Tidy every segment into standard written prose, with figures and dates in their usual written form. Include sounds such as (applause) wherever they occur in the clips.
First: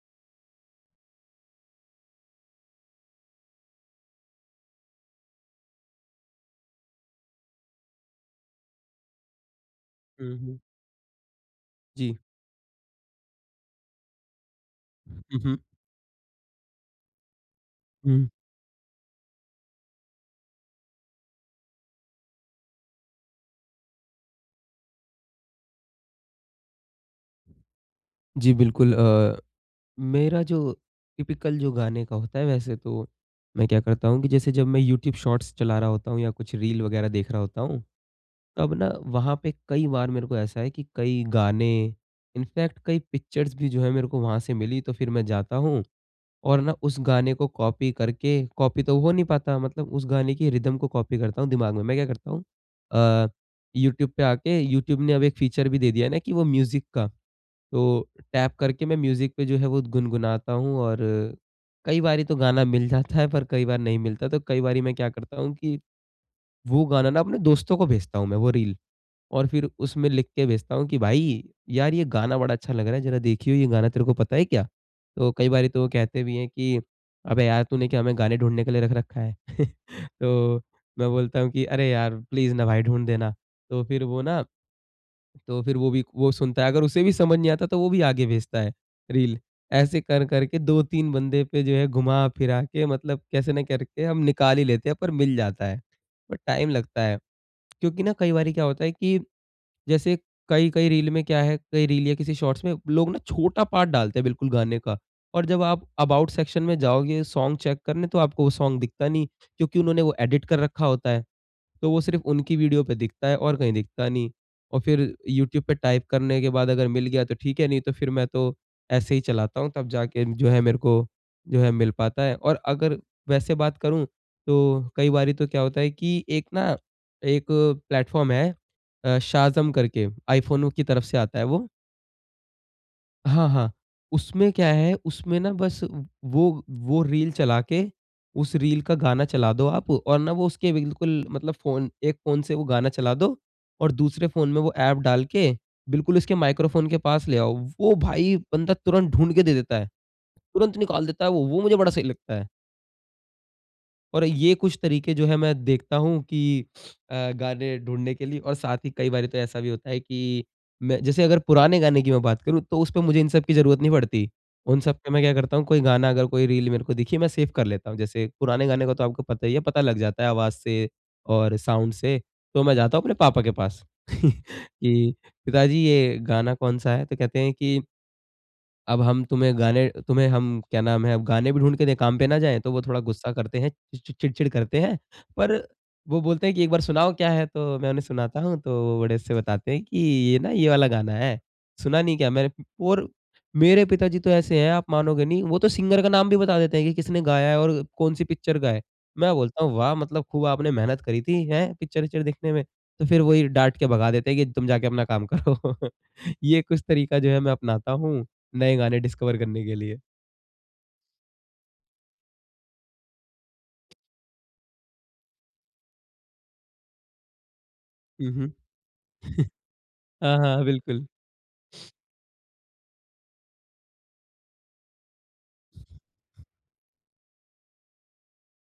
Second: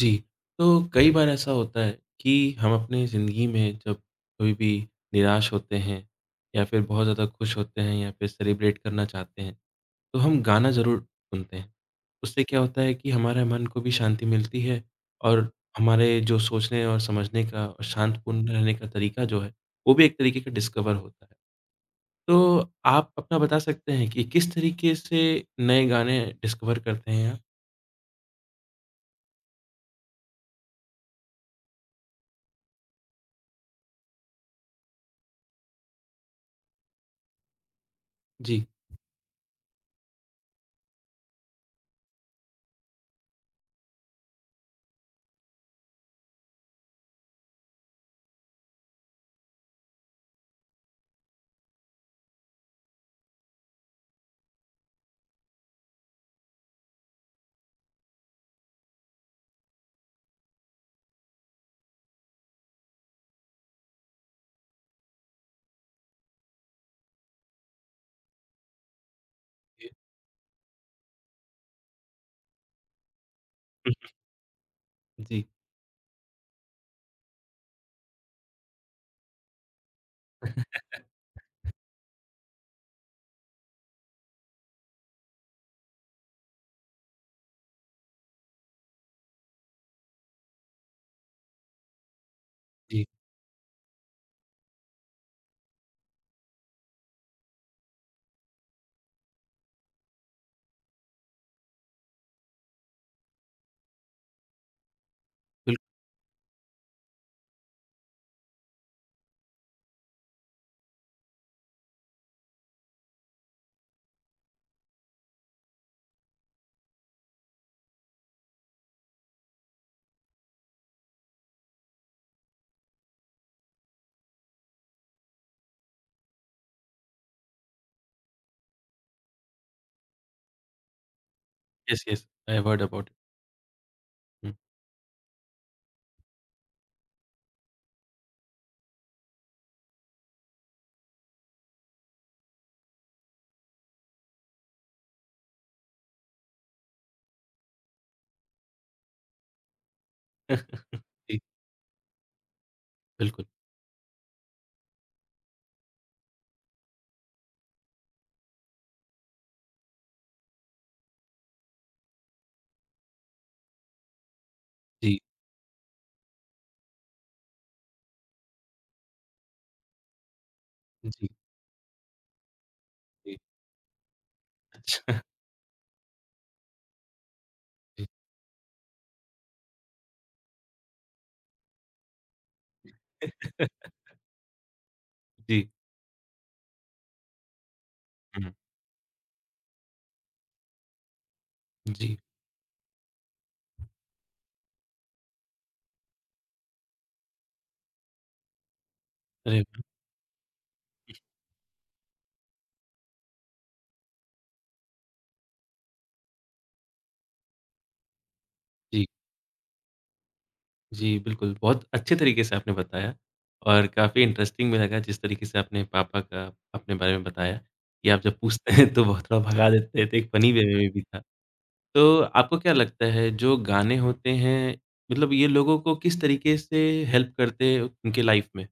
जी, तो कई बार ऐसा होता है कि हम अपनी ज़िंदगी में जब कभी भी निराश होते हैं या फिर बहुत ज़्यादा खुश होते हैं या फिर सेलिब्रेट करना चाहते हैं, तो हुँ, हम हुँ। गाना ज़रूर सुनते हैं। जी। उससे क्या होता है कि हमारे मन को भी शांति मिलती है हुँ, और हुँ, हमारे जो सोचने और समझने का और हुँ। शांतपूर्ण रहने का तरीका जो है, वो भी एक तरीके का डिस्कवर होता है। तो आप अपना बता सकते हैं कि किस तरीके से नए गाने डिस्कवर करते हैं आप? जी, बिल्कुल मेरा जो टिपिकल जो गाने का होता है वैसे तो, मैं क्या करता हूँ कि जैसे जब मैं यूट्यूब शॉर्ट्स चला रहा होता हूँ या कुछ रील वगैरह देख रहा होता हूँ, जी। तब ना वहाँ पे कई बार मेरे को ऐसा है कि कई गाने, इनफैक्ट कई पिक्चर्स भी जो है मेरे को वहाँ से मिली, तो फिर मैं जाता हूँ और ना उस गाने को कॉपी करके, कॉपी तो हो नहीं पाता, मतलब उस गाने की रिदम को कॉपी करता हूँ दिमाग में। मैं क्या करता हूँ अ, यूट्यूब पे आके, यूट्यूब ने अब एक फीचर भी दे दिया है ना कि वो म्यूज़िक का। तो टैप करके मैं म्यूज़िक पे जो है वो गुनगुनाता हूँ, और कई बारी तो गाना मिल जाता है पर कई बार नहीं मिलता, तो कई बारी मैं क्या करता हूँ कि वो गाना ना अपने दोस्तों को भेजता हूँ, मैं वो रील, और फिर उसमें लिख के भेजता हूँ कि भाई, यार ये गाना बड़ा अच्छा लग रहा है, ज़रा देखियो ये गाना हुँ। तेरे को पता है क्या? तो जी, कई बारी तो वो कहते भी हैं कि, "अबे यार तूने क्या हमें गाने ढूँढने के लिए रख रखा है?" (laughs) तो मैं बोलता हूँ कि, "अरे यार प्लीज़ ना भाई ढूँढ देना।" तो फिर वो ना तो फिर वो भी वो सुनता है, अगर उसे भी समझ नहीं आता तो वो भी आगे भेजता है रील। ऐसे कर करके 2-3 बंदे पे जो है घुमा-फिरा के, जी। मतलब कैसे ना करके हम निकाल ही लेते हैं, पर मिल जाता है। पर टाइम लगता है, क्योंकि ना कई बारी क्या होता है कि, जैसे, कई-कई रील में क्या है, कई रील या किसी शॉर्ट्स में लोग ना छोटा पार्ट डालते हैं बिल्कुल गाने का, और जब आप अबाउट सेक्शन में जाओगे सॉन्ग चेक करने तो आपको वो सॉन्ग दिखता नहीं, क्योंकि उन्होंने वो एडिट कर रखा होता है। तो वो सिर्फ़ उनकी वीडियो पे दिखता है और कहीं दिखता नहीं। और फिर यूट्यूब पे टाइप करने के बाद अगर मिल गया तो ठीक है, नहीं तो फिर मैं तो ऐसे ही चलाता हूँ, तब जाके जो है मेरे को जो है मिल पाता है। और अगर वैसे बात करूँ, तो कई बारी तो क्या होता है कि एक ना एक प्लेटफ़ॉर्म है, शाज़म करके, आईफ़ोन की तरफ से आता है वो। Yes, yes, I have heard about हाँ, हाँ। उसमें इट। क्या है, उसमें ना बस वो रील चला के, उस रील का गाना चला दो आप और ना वो उसके बिल्कुल, मतलब फ़ोन, एक फ़ोन से वो गाना चला दो और दूसरे फ़ोन में वो ऐप डाल के बिल्कुल उसके माइक्रोफ़ोन के पास ले आओ। वो भाई बंदा तुरंत ढूँढ के दे देता है। तुरंत (laughs) हुँ। निकाल देता है जी, वो मुझे बड़ा सही लगता है। बिल्कुल। और ये कुछ तरीके जो है मैं देखता हूँ कि गाने ढूँढने के लिए, और साथ ही कई बारी तो ऐसा भी होता है कि मैं, जैसे, अगर पुराने गाने की मैं बात करूँ, तो उसपे मुझे इन सब की ज़रूरत नहीं पड़ती। उन सब पे जी, मैं क्या करता हूँ, कोई गाना, अगर कोई रील मेरे को दिखी, मैं सेव कर लेता हूँ। जैसे पुराने गाने का तो आपको पता ही है, पता लग जाता है आवाज़ से जी, और साउंड से। तो मैं जाता हूँ अपने जी। पापा के पास (laughs) कि अच्छा पिताजी ये गाना कौन-सा है? तो कहते हैं कि, जी। अब हम तुम्हें गाने, तुम्हें हम क्या नाम है, अब गाने भी ढूँढ के दें, काम पे ना जाएँ? तो वो थोड़ा गुस्सा करते हैं, (laughs) चि चिड़चिड़ करते हैं। पर जी, वो बोलते हैं कि एक बार सुनाओ क्या है, तो मैं उन्हें सुनाता हुँ, हूँ, तो वो बड़े से बताते हैं कि ये ना ये वाला गाना है, सुना नहीं जी। क्या मैंने? और मेरे पिताजी तो ऐसे हैं, आप मानोगे नहीं, वो तो सिंगर का नाम भी बता देते हैं कि किसने गाया है और कौन-सी पिक्चर का है। मैं अरे बोलता हूँ वाह! वाह! मतलब खूब आपने मेहनत करी थी, हैं? पिक्चर-विक्चर देखने में। तो फिर वही डाँट के भगा देते हैं कि तुम जाके अपना काम करो। (laughs) ये कुछ तरीका जो है मैं अपनाता हूँ नए गाने जी, डिस्कवर करने के लिए। जी, बिल्कुल, बहुत अच्छे तरीके से आपने बताया और काफ़ी इंटरेस्टिंग भी लगा जिस तरीके से आपने पापा का अपने बारे में बताया कि आप हुँ, जब हुँ। पूछते हैं तो वो थोड़ा (laughs) भगा देते थे, एक हाँ, फ़नी हाँ, वे में भी बिल्कुल। था। तो आपको क्या लगता है जो गाने होते हैं, मतलब ये लोगों को किस तरीके से हेल्प करते हैं उनके लाइफ़ में?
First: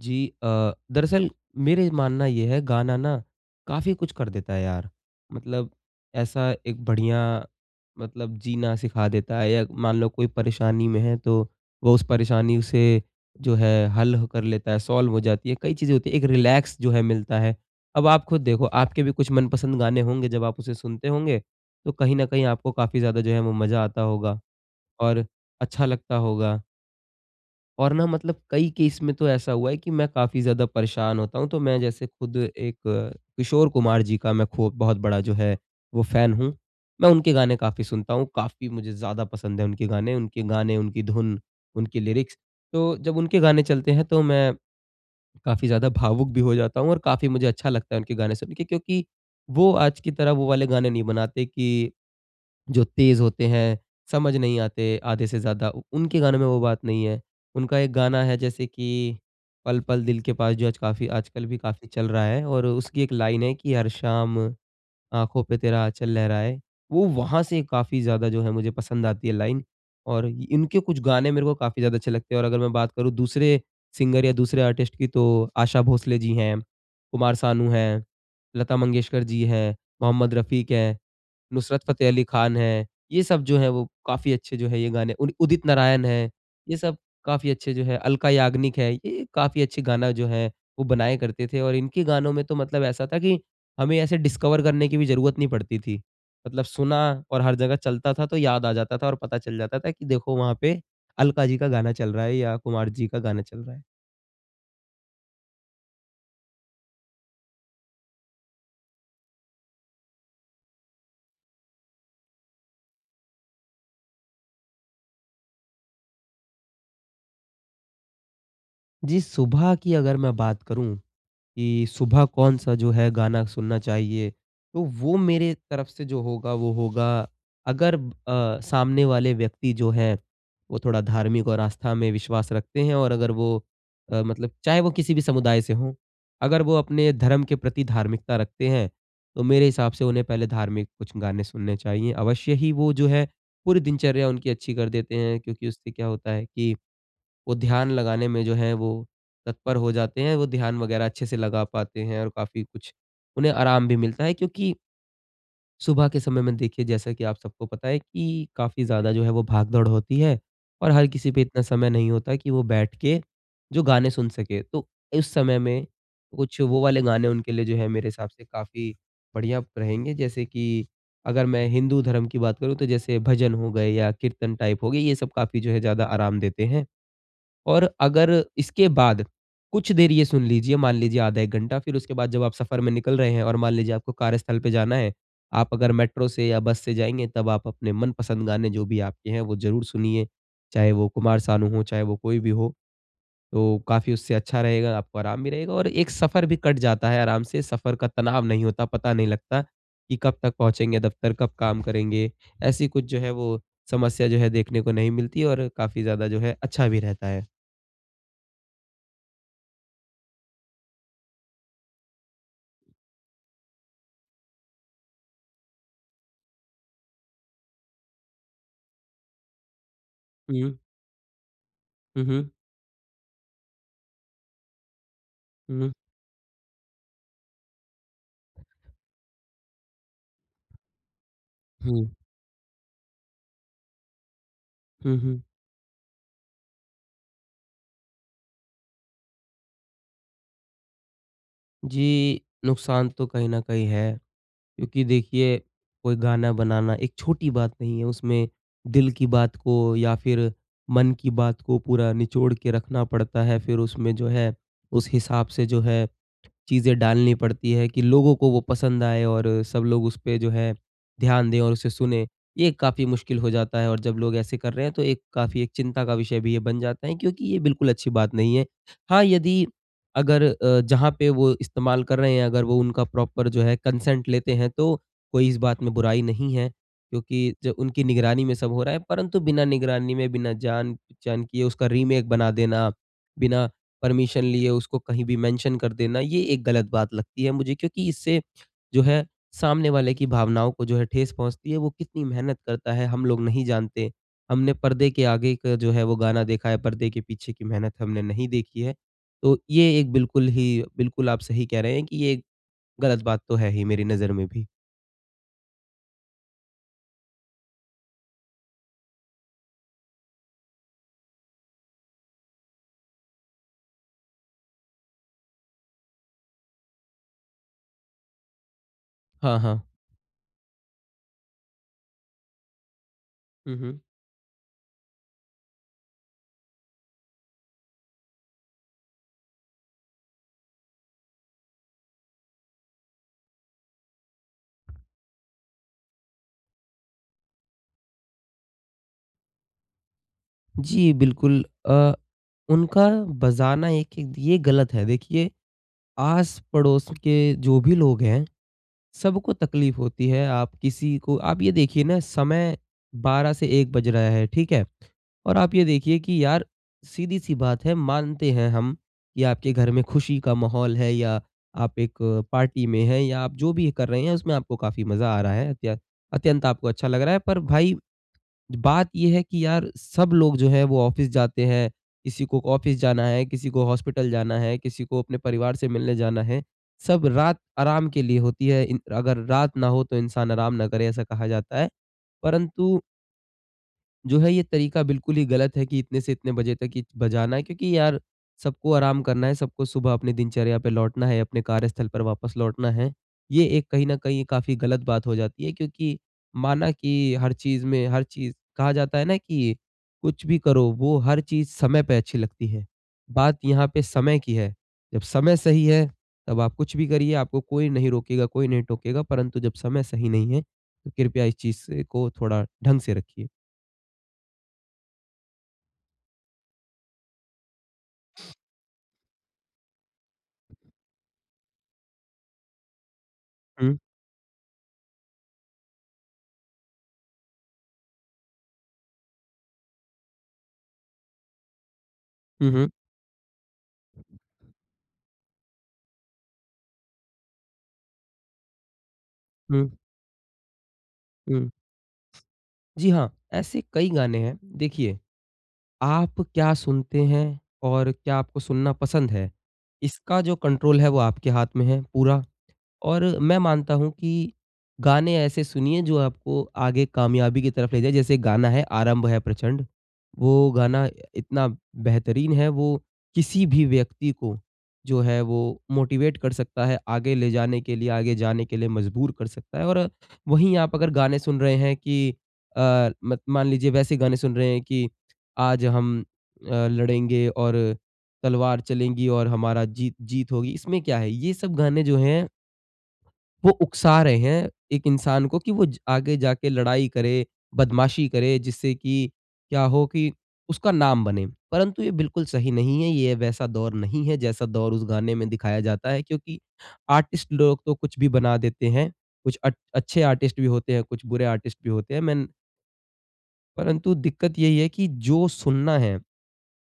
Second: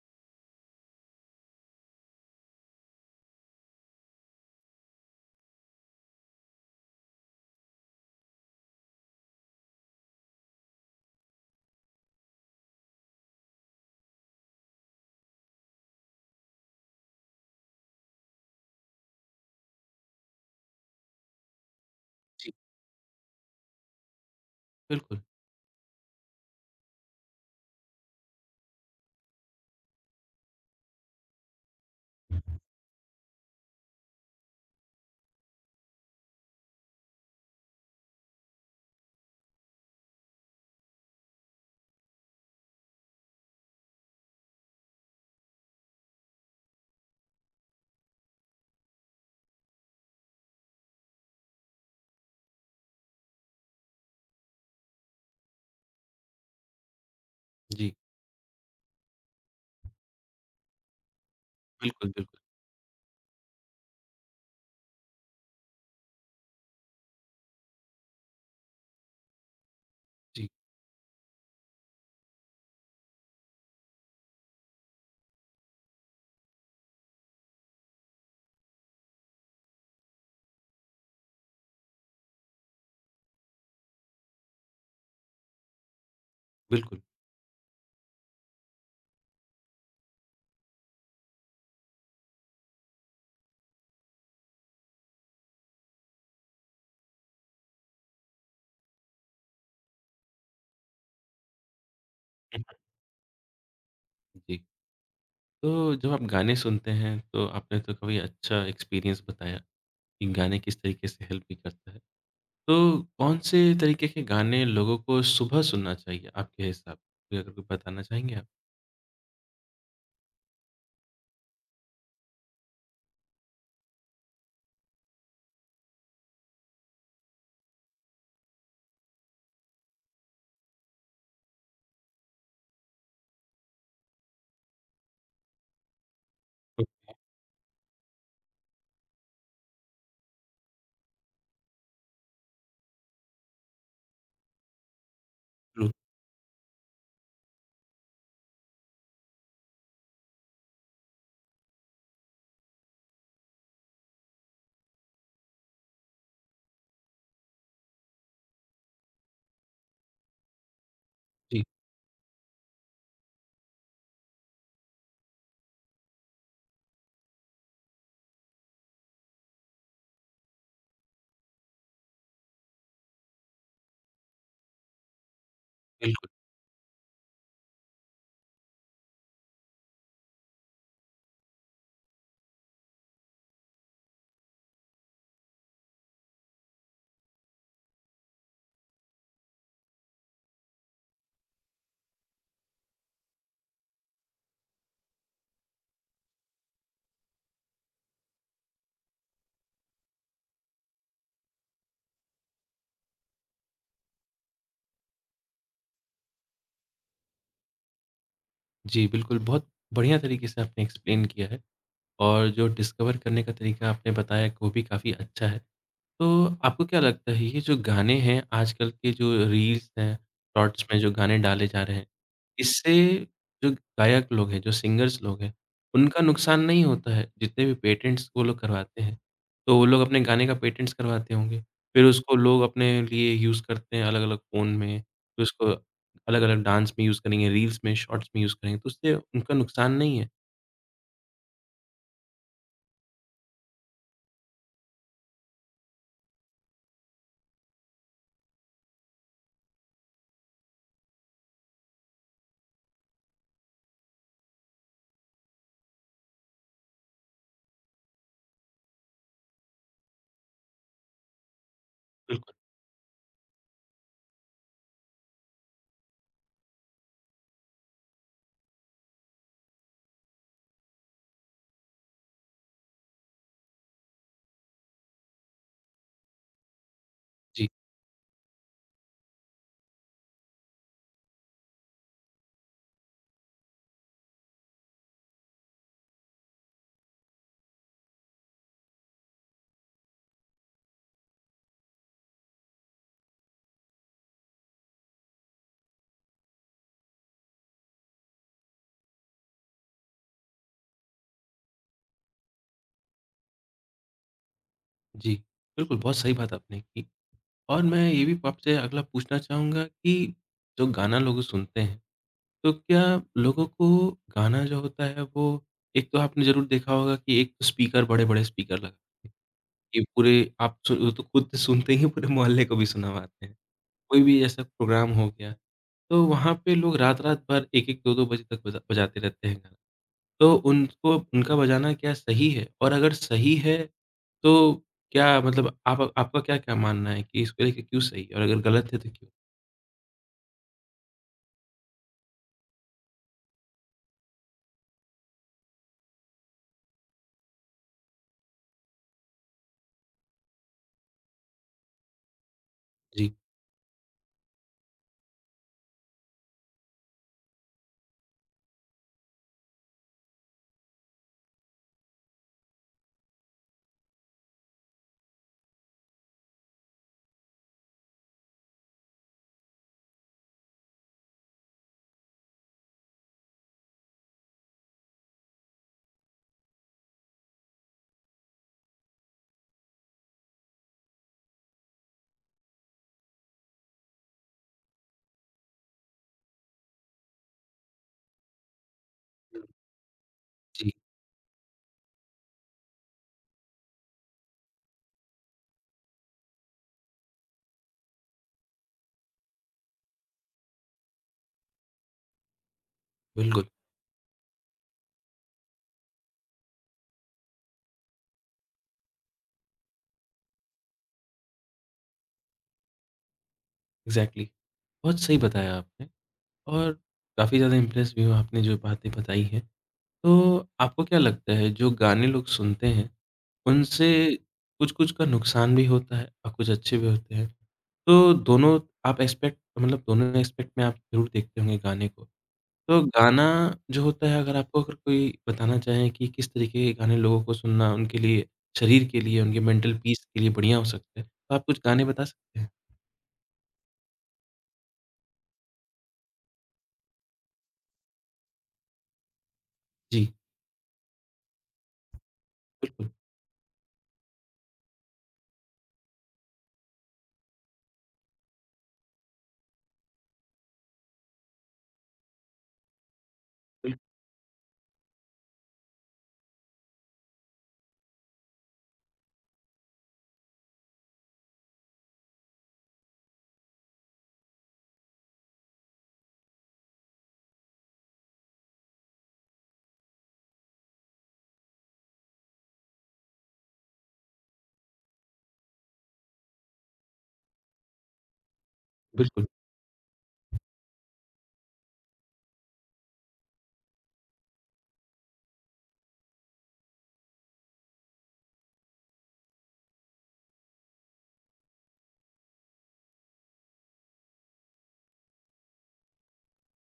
जी दरअसल, मेरे मानना ये है, गाना ना काफ़ी कुछ कर देता है यार। मतलब ऐसा एक बढ़िया, मतलब जीना सिखा देता है, या मान लो कोई परेशानी में है तो वो उस परेशानी से जो है हल कर लेता है, सॉल्व हो जाती है, कई चीज़ें होती हैं। एक रिलैक्स जो है मिलता है। अब आप खुद देखो, आपके भी कुछ मनपसंद गाने होंगे, जब आप उसे सुनते होंगे, तो कहीं न कहीं जी, आपको काफ़ी ज़्यादा जो है वो मज़ा आता होगा बिल्कुल। और अच्छा लगता होगा। और ना मतलब कई केस में तो ऐसा हुआ है कि मैं काफ़ी ज़्यादा परेशान होता हूँ, तो मैं, जैसे, खुद एक, किशोर कुमार जी का मैं खो बहुत बड़ा जो है वो फ़ैन हूँ। मैं उनके गाने काफ़ी सुनता हूँ, काफ़ी मुझे ज़्यादा पसंद है उनके गाने, उनकी धुन, उनकी लिरिक्स। तो जब उनके गाने चलते हैं तो मैं काफ़ी ज़्यादा भावुक भी हो जाता हूँ और काफ़ी मुझे अच्छा लगता है उनके गाने सुन के, क्योंकि वो आज की तरह वो वाले गाने नहीं बनाते, कि जो तेज़ होते हैं, समझ नहीं आते आधे से ज़्यादा, उ उनके गानों में वो बात नहीं है। उनका एक जी, गाना है, जैसे कि पल पल दिल के पास, जो आज काफ़ी, आजकल भी काफ़ी चल बिल्कुल, रहा बिल्कुल। है, और उसकी एक लाइन है कि हर शाम आँखों पे तेरा आँचल लहराए। वो वहाँ से काफ़ी ज़्यादा जो है मुझे पसंद आती है लाइन। और इ जी, इनके कुछ गाने मेरे को काफ़ी ज़्यादा अच्छे लगते हैं, और अगर मैं बात करूँ दूसरे सिंगर या दूसरे आर्टिस्ट की, तो आशा भोसले जी हैं, कुमार सानू हैं, लता मंगेशकर जी हैं, मोहम्मद रफ़ीक हैं, नुसरत फ़तेह अली खान हैं। ये सब जो हैं वो काफ़ी अच्छे जो है, ये गाने, उद उदित नारायण हैं, ये सब बिल्कुल। काफ़ी अच्छे जो है, अलका याग्निक है, ये काफ़ी अच्छे गाना जो है वो बनाया करते थे। और इनके गानों में तो मतलब ऐसा था कि हमें ऐसे डिस्कवर करने की भी ज़रूरत नहीं पड़ती थी। मतलब सुना और हर जगह चलता था तो याद आ जाता था और पता चल जाता था कि देखो वहाँ पे अलका जी का गाना चल रहा है या कुमार (laughs) जी का गाना चल रहा है। हुँ, हुँ। जी। तो जब आप गाने सुनते हैं तो आपने तो कभी अच्छा एक्सपीरियंस बताया कि गाने किस तरीके से हेल्प भी करता है। तो कौन से तरीके के गाने लोगों को सुबह सुनना चाहिए आपके हिसाब से? अगर कोई बताना चाहेंगे आप? जी, सुबह की अगर मैं बात करूँ कि सुबह कौन-सा जो है गाना सुनना चाहिए, तो वो मेरे तरफ से जो होगा वो होगा, अगर सामने वाले व्यक्ति जो हैं, वो थोड़ा धार्मिक और आस्था में विश्वास रखते हैं, और अगर वो मतलब चाहे वो किसी भी समुदाय से हों, अगर वो अपने धर्म के प्रति धार्मिकता रखते हैं, तो मेरे हिसाब से उन्हें पहले धार्मिक कुछ गाने सुनने चाहिए। अवश्य ही वो जो है पूरी दिनचर्या उनकी अच्छी कर देते हैं, क्योंकि उससे बिल्कुल, क्या होता है कि वो ध्यान लगाने में जो है वो तत्पर हो जाते हैं, वो ध्यान वगैरह अच्छे से लगा पाते हैं और काफ़ी कुछ उन्हें आराम भी मिलता है, क्योंकि सुबह के समय में, देखिए, जैसा कि आप सबको पता है कि काफ़ी ज़्यादा जो है वो भाग-दौड़ होती है, और हर किसी पे इतना जी, समय नहीं होता कि वो बैठ के जो गाने सुन सके। तो इस समय में कुछ वो वाले गाने उनके लिए जो है मेरे हिसाब से काफ़ी बढ़िया रहेंगे, जैसे कि अगर मैं हिंदू धर्म की बात करूँ तो, जैसे, भजन हो गए या कीर्तन टाइप हो गए, ये सब काफ़ी जो है ज़्यादा बिल्कुल। आराम देते हैं। और अगर इसके बाद कुछ देर ये सुन लीजिए, मान लीजिए आधा 1 घंटा, फिर उसके बाद जब आप सफ़र में निकल रहे हैं और मान लीजिए आपको कार्यस्थल पे जाना है, आप अगर मेट्रो से या बस से जाएँगे, तब आप अपने मनपसंद गाने जो भी आपके हैं, वो ज़रूर सुनिए। चाहे वो कुमार सानू हो, चाहे वो कोई भी हो, तो काफ़ी उससे अच्छा रहेगा, आपको आराम भी रहेगा और एक सफ़र भी कट जाता है आराम से, सफ़र का तनाव नहीं होता, पता नहीं लगता कि कब तक पहुँचेंगे दफ़्तर, कब काम करेंगे। ऐसी कुछ जो है वो समस्या जो है देखने को नहीं मिलती, और काफ़ी ज़्यादा जो है अच्छा भी रहता है। जी, बिल्कुल, बहुत बढ़िया तरीके से आपने एक्सप्लेन किया है और जो डिस्कवर करने का तरीका आपने बताया कि वो भी काफ़ी अच्छा है। तो आपको क्या लगता है ये जो गाने हैं आजकल के जो रील्स हैं, हुँ। शॉर्ट्स में जो गाने डाले जा रहे हैं हुँ, हुँ। इससे जो गायक लोग हैं, जो सिंगर्स लोग हैं, हुँ, उनका नुकसान नहीं होता है। जितने भी पेटेंट्स वो लोग करवाते हैं, तो वो लोग अपने गाने का पेटेंट्स करवाते होंगे। फिर हुँ। उसको लोग अपने लिए यूज़ करते हैं अलग-अलग फ़ोन में, हुँ, हुँ। फिर उसको अलग-अलग डांस में यूज़ करेंगे, रील्स में, शॉर्ट्स में यूज़ करेंगे, तो उससे उनका नुकसान नहीं है। जी, नुकसान तो कहीं न कहीं है, क्योंकि देखिए, कोई गाना बनाना एक छोटी बात नहीं है, उसमें दिल की बात को या फिर मन की बात को पूरा निचोड़ के रखना पड़ता है। फिर उसमें जो है उस हिसाब से जो है चीज़ें डालनी पड़ती है कि लोगों को वो पसंद आए और सब लोग उस पे जो है ध्यान दें और उसे सुनें। बिल्कुल, ये काफ़ी मुश्किल हो जाता है, और जब लोग ऐसे कर रहे हैं तो एक काफ़ी, एक चिंता का विषय भी ये बन जाता है, क्योंकि ये बिल्कुल अच्छी बात नहीं है। हाँ, यदि अगर जहाँ पे वो इस्तेमाल कर रहे हैं, अगर वो उनका प्रॉपर जो है कंसेंट लेते हैं, तो कोई इस बात में बुराई नहीं है, क्योंकि जी, जो उनकी निगरानी में सब हो रहा है। परंतु बिना निगरानी में, बिना जान-पहचान किए उसका रीमेक बना देना, बिना परमिशन लिए उसको कहीं भी मेंशन कर देना, ये एक गलत बात लगती है मुझे क्योंकि इससे जो है सामने वाले की भावनाओं को जो है ठेस पहुँचती है। वो कितनी मेहनत करता है, हम लोग नहीं जानते। हमने पर्दे के आगे का जो है वो गाना देखा है, पर्दे के पीछे की मेहनत हमने नहीं देखी है। तो ये एक बिल्कुल ही बिल्कुल आप सही कह रहे हैं कि ये एक गलत बात तो है ही मेरी नज़र में भी। जी। बिल्कुल, बहुत सही बात आपने की और मैं ये भी आपसे अगला पूछना चाहूँगा कि जो गाना लोग सुनते हैं तो क्या लोगों को गाना जो होता है वो एक तो आपने ज़रूर देखा होगा कि एक तो स्पीकर बड़े-बड़े स्पीकर लगा हाँ, हाँ। ये पूरे आप सु वो तो खुद सुनते ही पूरे मोहल्ले को भी सुनवाते हैं। हुँ, हुँ। कोई भी ऐसा प्रोग्राम हो गया, तो वहाँ पे लोग रात-रात भर 1-1 2-2 बजे तक बजाते रहते हैं गाना। तो उनको उनका बजाना क्या सही है? और अगर सही है, तो क्या मतलब आप आपका क्या-क्या मानना है कि इसको लेके क्यों सही है? और अगर गलत है तो क्यों? जी, बिल्कुल उनका बजाना एक-एक ये गलत है। देखिए, आस-पड़ोस के जो भी लोग हैं सबको तकलीफ होती है। आप किसी को आप ये देखिए ना, समय जी, 12 से 1 बज रहा है, ठीक है? और आप ये देखिए कि यार सीधी-सी बात है, मानते हैं हम कि आपके घर में खुशी का माहौल है या आप एक पार्टी में हैं या आप जो भी कर रहे हैं उसमें आपको काफ़ी मज़ा आ रहा है, अत्यंत आपको अच्छा लग रहा है, पर भाई बात ये है कि यार सब लोग जो है वो ऑफिस जाते हैं, किसी को ऑफिस जाना है, किसी को हॉस्पिटल जाना है, किसी को अपने परिवार से मिलने जाना है। सब रात आराम के लिए होती है। इन अगर रात ना हो तो इंसान आराम ना करे, ऐसा कहा जाता है। परंतु जो है ये तरीका बिल्कुल ही गलत है कि इतने से इतने बजे तक ही बजाना है, क्योंकि यार सबको आराम करना है, सबको सुबह अपनी दिनचर्या पे जी, लौटना है, अपने कार्यस्थल पर वापस लौटना है। ये एक कहीं न कहीं काफ़ी गलत बात हो जाती है, क्योंकि माना कि हर चीज़ में हर चीज़ कहा जाता है ना, कि कुछ भी करो वो हर चीज़ समय पे अच्छी लगती है। बात बिल्कुल, यहाँ पे समय की है, जब समय सही है तब आप कुछ भी करिए, आपको कोई नहीं रोकेगा, कोई नहीं टोकेगा, परंतु जब समय सही नहीं है, तो कृपया इस चीज़ से को थोड़ा ढंग से रखिए। एग्ज़ैक्टली बहुत सही बताया आपने। और काफ़ी ज़्यादा इम्प्रेस भी हूँ आपने जो बातें बताई हैं। तो आपको क्या लगता है जो गाने लोग सुनते हैं, हुँ। उनसे कुछ-कुछ का नुकसान भी होता है और कुछ अच्छे भी होते हैं। तो दोनों आप एस्पेक्ट मतलब दोनों एस्पेक्ट में आप ज़रूर देखते होंगे गाने को। हुँ, हुँ। तो गाना जो होता है अगर कोई बताना चाहे कि किस तरीके के गाने लोगों को सुनना उनके लिए, शरीर के लिए, उनके हुँ, मेंटल पीस के लिए बढ़िया हो सकते हैं, तो आप हुँ। कुछ गाने बता सकते हैं? जी हाँ, ऐसे कई गाने हैं। देखिए, आप क्या सुनते हैं और क्या आपको सुनना पसंद है, जी, इसका जो कंट्रोल है वो आपके हाथ में है पूरा। बिल्कुल, और मैं मानता हूँ कि गाने ऐसे सुनिए जो आपको आगे कामयाबी की तरफ ले जाए। जैसे गाना है आरंभ है प्रचंड। वो गाना इतना बेहतरीन है, वो किसी भी बिल्कुल, व्यक्ति को जो है वो मोटिवेट कर सकता है, आगे ले जाने के लिए, आगे जाने के लिए मजबूर कर सकता है। और वहीं आप अगर गाने सुन रहे हैं कि अ, मत मान लीजिए वैसे गाने सुन रहे हैं कि आज हम लड़ेंगे और तलवार चलेंगी और हमारा जीत जीत होगी। इसमें क्या है, ये सब गाने जो हैं वो उकसा रहे हैं एक इंसान को कि वो ज आगे जाके लड़ाई करे, बदमाशी करे जिससे कि बिल्कुल, क्या हो कि उसका नाम बने। परंतु ये बिल्कुल सही नहीं है, ये वैसा दौर नहीं है जैसा दौर उस गाने में दिखाया जाता है, क्योंकि आर्टिस्ट लोग तो कुछ भी बना देते हैं, कुछ अट अच्छे आर्टिस्ट भी होते हैं, कुछ बुरे आर्टिस्ट भी होते हैं। मैं परंतु दिक्कत यही है कि जो सुनना है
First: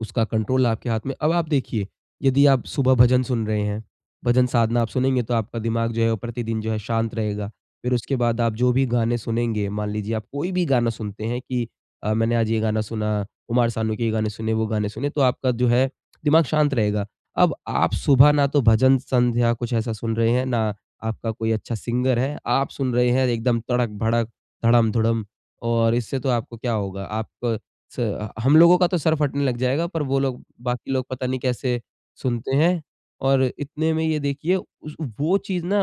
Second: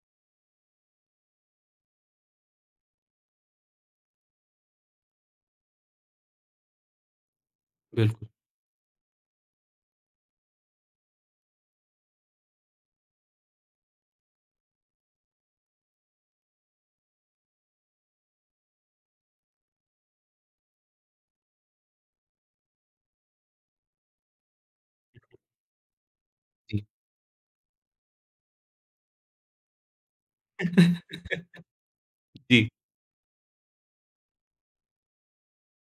उसका कंट्रोल आपके हाथ में। अब आप देखिए, यदि आप सुबह भजन सुन रहे हैं, भजन साधना आप सुनेंगे, तो आपका दिमाग जो है वो प्रतिदिन जो है शांत रहेगा। फिर उसके बिल्कुल। बाद आप जो भी गाने सुनेंगे, मान लीजिए आप कोई भी गाना सुनते हैं कि मैंने आज ये गाना सुना, कुमार सानू के ये गाने सुने, वो गाने सुने, तो आपका जो है दिमाग शांत रहेगा। अब आप सुबह ना तो भजन संध्या कुछ ऐसा सुन रहे हैं, ना आपका कोई अच्छा सिंगर है, आप सुन रहे हैं एकदम तड़क-भड़क, धड़म-धुड़म, और इससे तो आपको क्या जी। होगा? आप स हम लोगों का तो सर फटने लग जाएगा, पर वो लोग बाकी लोग पता नहीं (laughs) कैसे सुनते जी। हैं। और इतने में ये देखिए, उस वो चीज़ ना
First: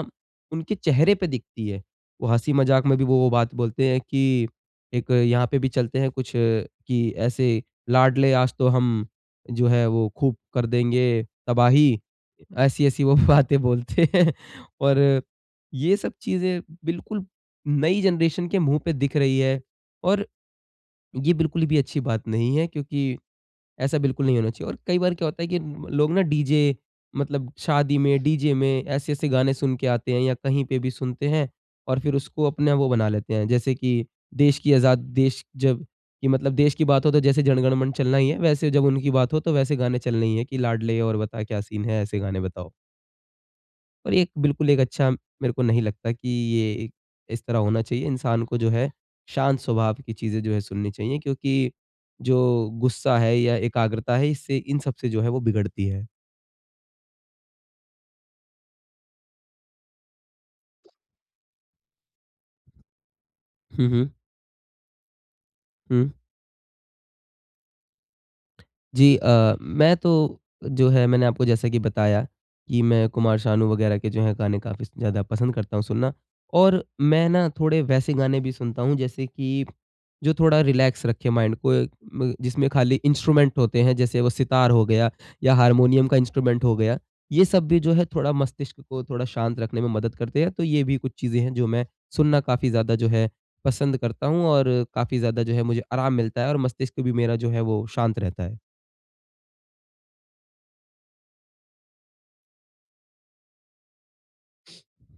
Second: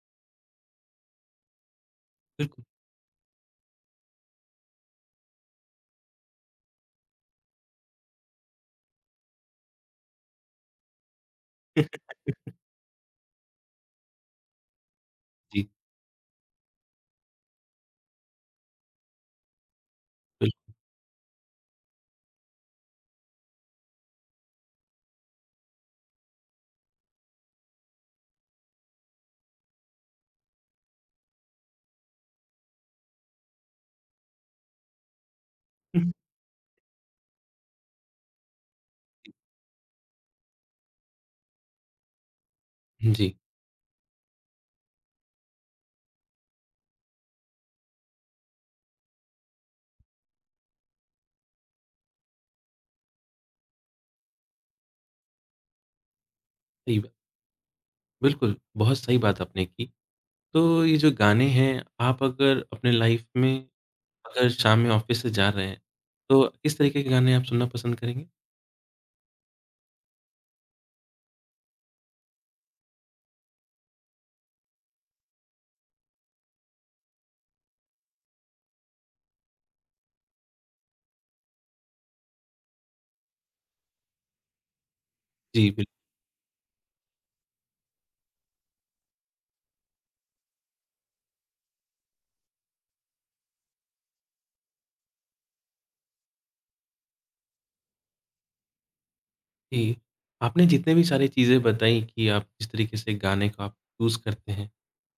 उनके चेहरे पे दिखती है। वो बिल्कुल। हँसी-मज़ाक में भी वो बात बोलते हैं कि एक यहाँ पे भी चलते हैं कुछ कि ऐसे लाडले आज तो हम जो है वो खूब कर देंगे तबाही, (laughs) ऐसी-ऐसी वो (laughs) बातें बोलते हैं। और जी, ये सब चीज़ें बिल्कुल नई जनरेशन के मुँह पे दिख रही है। और बिल्कुल। ये बिल्कुल भी अच्छी बात नहीं है, क्योंकि ऐसा बिल्कुल नहीं होना चाहिए। और कई बार क्या होता है कि लोग ना डीजे मतलब शादी में डीजे में ऐसे-ऐसे गाने सुन के आते हैं या कहीं पे भी सुनते हैं और फिर उसको अपना वो बना लेते हैं। जैसे कि देश की आज़ाद देश जब (laughs) कि मतलब देश की बात हो, तो जैसे जनगण मन चलना ही है, वैसे जब उनकी बात हो तो वैसे गाने चलने ही है कि लाडले और बता क्या सीन है, ऐसे गाने बताओ। जी, और ये एक बिल्कुल एक अच्छा मेरे को नहीं लगता कि ये एक इस तरह होना चाहिए। इंसान को जो है शांत स्वभाव की चीज़ें जो है सुननी चाहिए, क्योंकि जो गुस्सा है या एकाग्रता है इससे इन सब से जो है वो बिगड़ती है। सही बात बिल्कुल, बहुत सही बात आपने की। तो ये जो गाने हैं, आप अगर अपने लाइफ़ में हुँ, हुँ। अगर शाम में ऑफ़िस से जा रहे हैं, हुँ। तो किस तरीके के गाने आप सुनना पसंद करेंगे? जी मैं तो जो है मैंने आपको जैसा कि बताया कि मैं कुमार शानू वगैरह के जो हैं गाने काफ़ी ज़्यादा पसंद करता हूँ सुनना, और मैं ना थोड़े वैसे गाने भी सुनता हूँ जैसे कि जो थोड़ा रिलैक्स रखे माइंड को, एक म जिसमें खाली इंस्ट्रूमेंट होते हैं, जैसे वो सितार हो गया या जी, बिल हारमोनियम का इंस्ट्रूमेंट हो गया। ये सब भी जो है थोड़ा मस्तिष्क को थोड़ा शांत रखने में मदद करते हैं, तो ये भी कुछ चीज़ें हैं जो मैं सुनना काफ़ी ज़्यादा जो है पसंद करता हूँ, और काफ़ी ज़्यादा जो है मुझे आराम मिलता है और मस्तिष्क भी मेरा जो है वो शांत रहता है। जी, आपने जितने भी सारी चीज़ें बताई कि आप किस तरीके से गाने को आप चूज़ करते हैं,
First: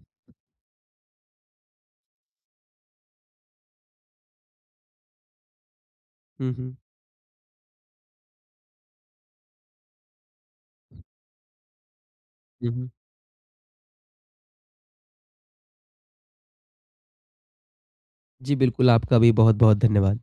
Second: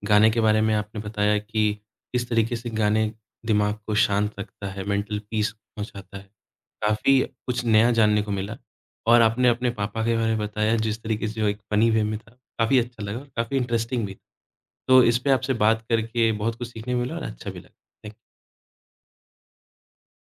गाने के बारे में आपने बताया कि किस तरीके से गाने दिमाग को शांत रखता है, मेंटल पीस पहुँचाता है। हुँ, हुँ। काफ़ी कुछ नया जानने को मिला और आपने अपने पापा के बारे में बताया जिस तरीके से जो एक फ़नी वे में था, हुँ, काफ़ी हुँ। अच्छा लगा और काफ़ी इंटरेस्टिंग भी। तो इस पे आपसे बात करके बहुत कुछ सीखने को मिला और अच्छा भी लगा। थैंक जी, बिल्कुल, आपका भी बहुत-बहुत धन्यवाद।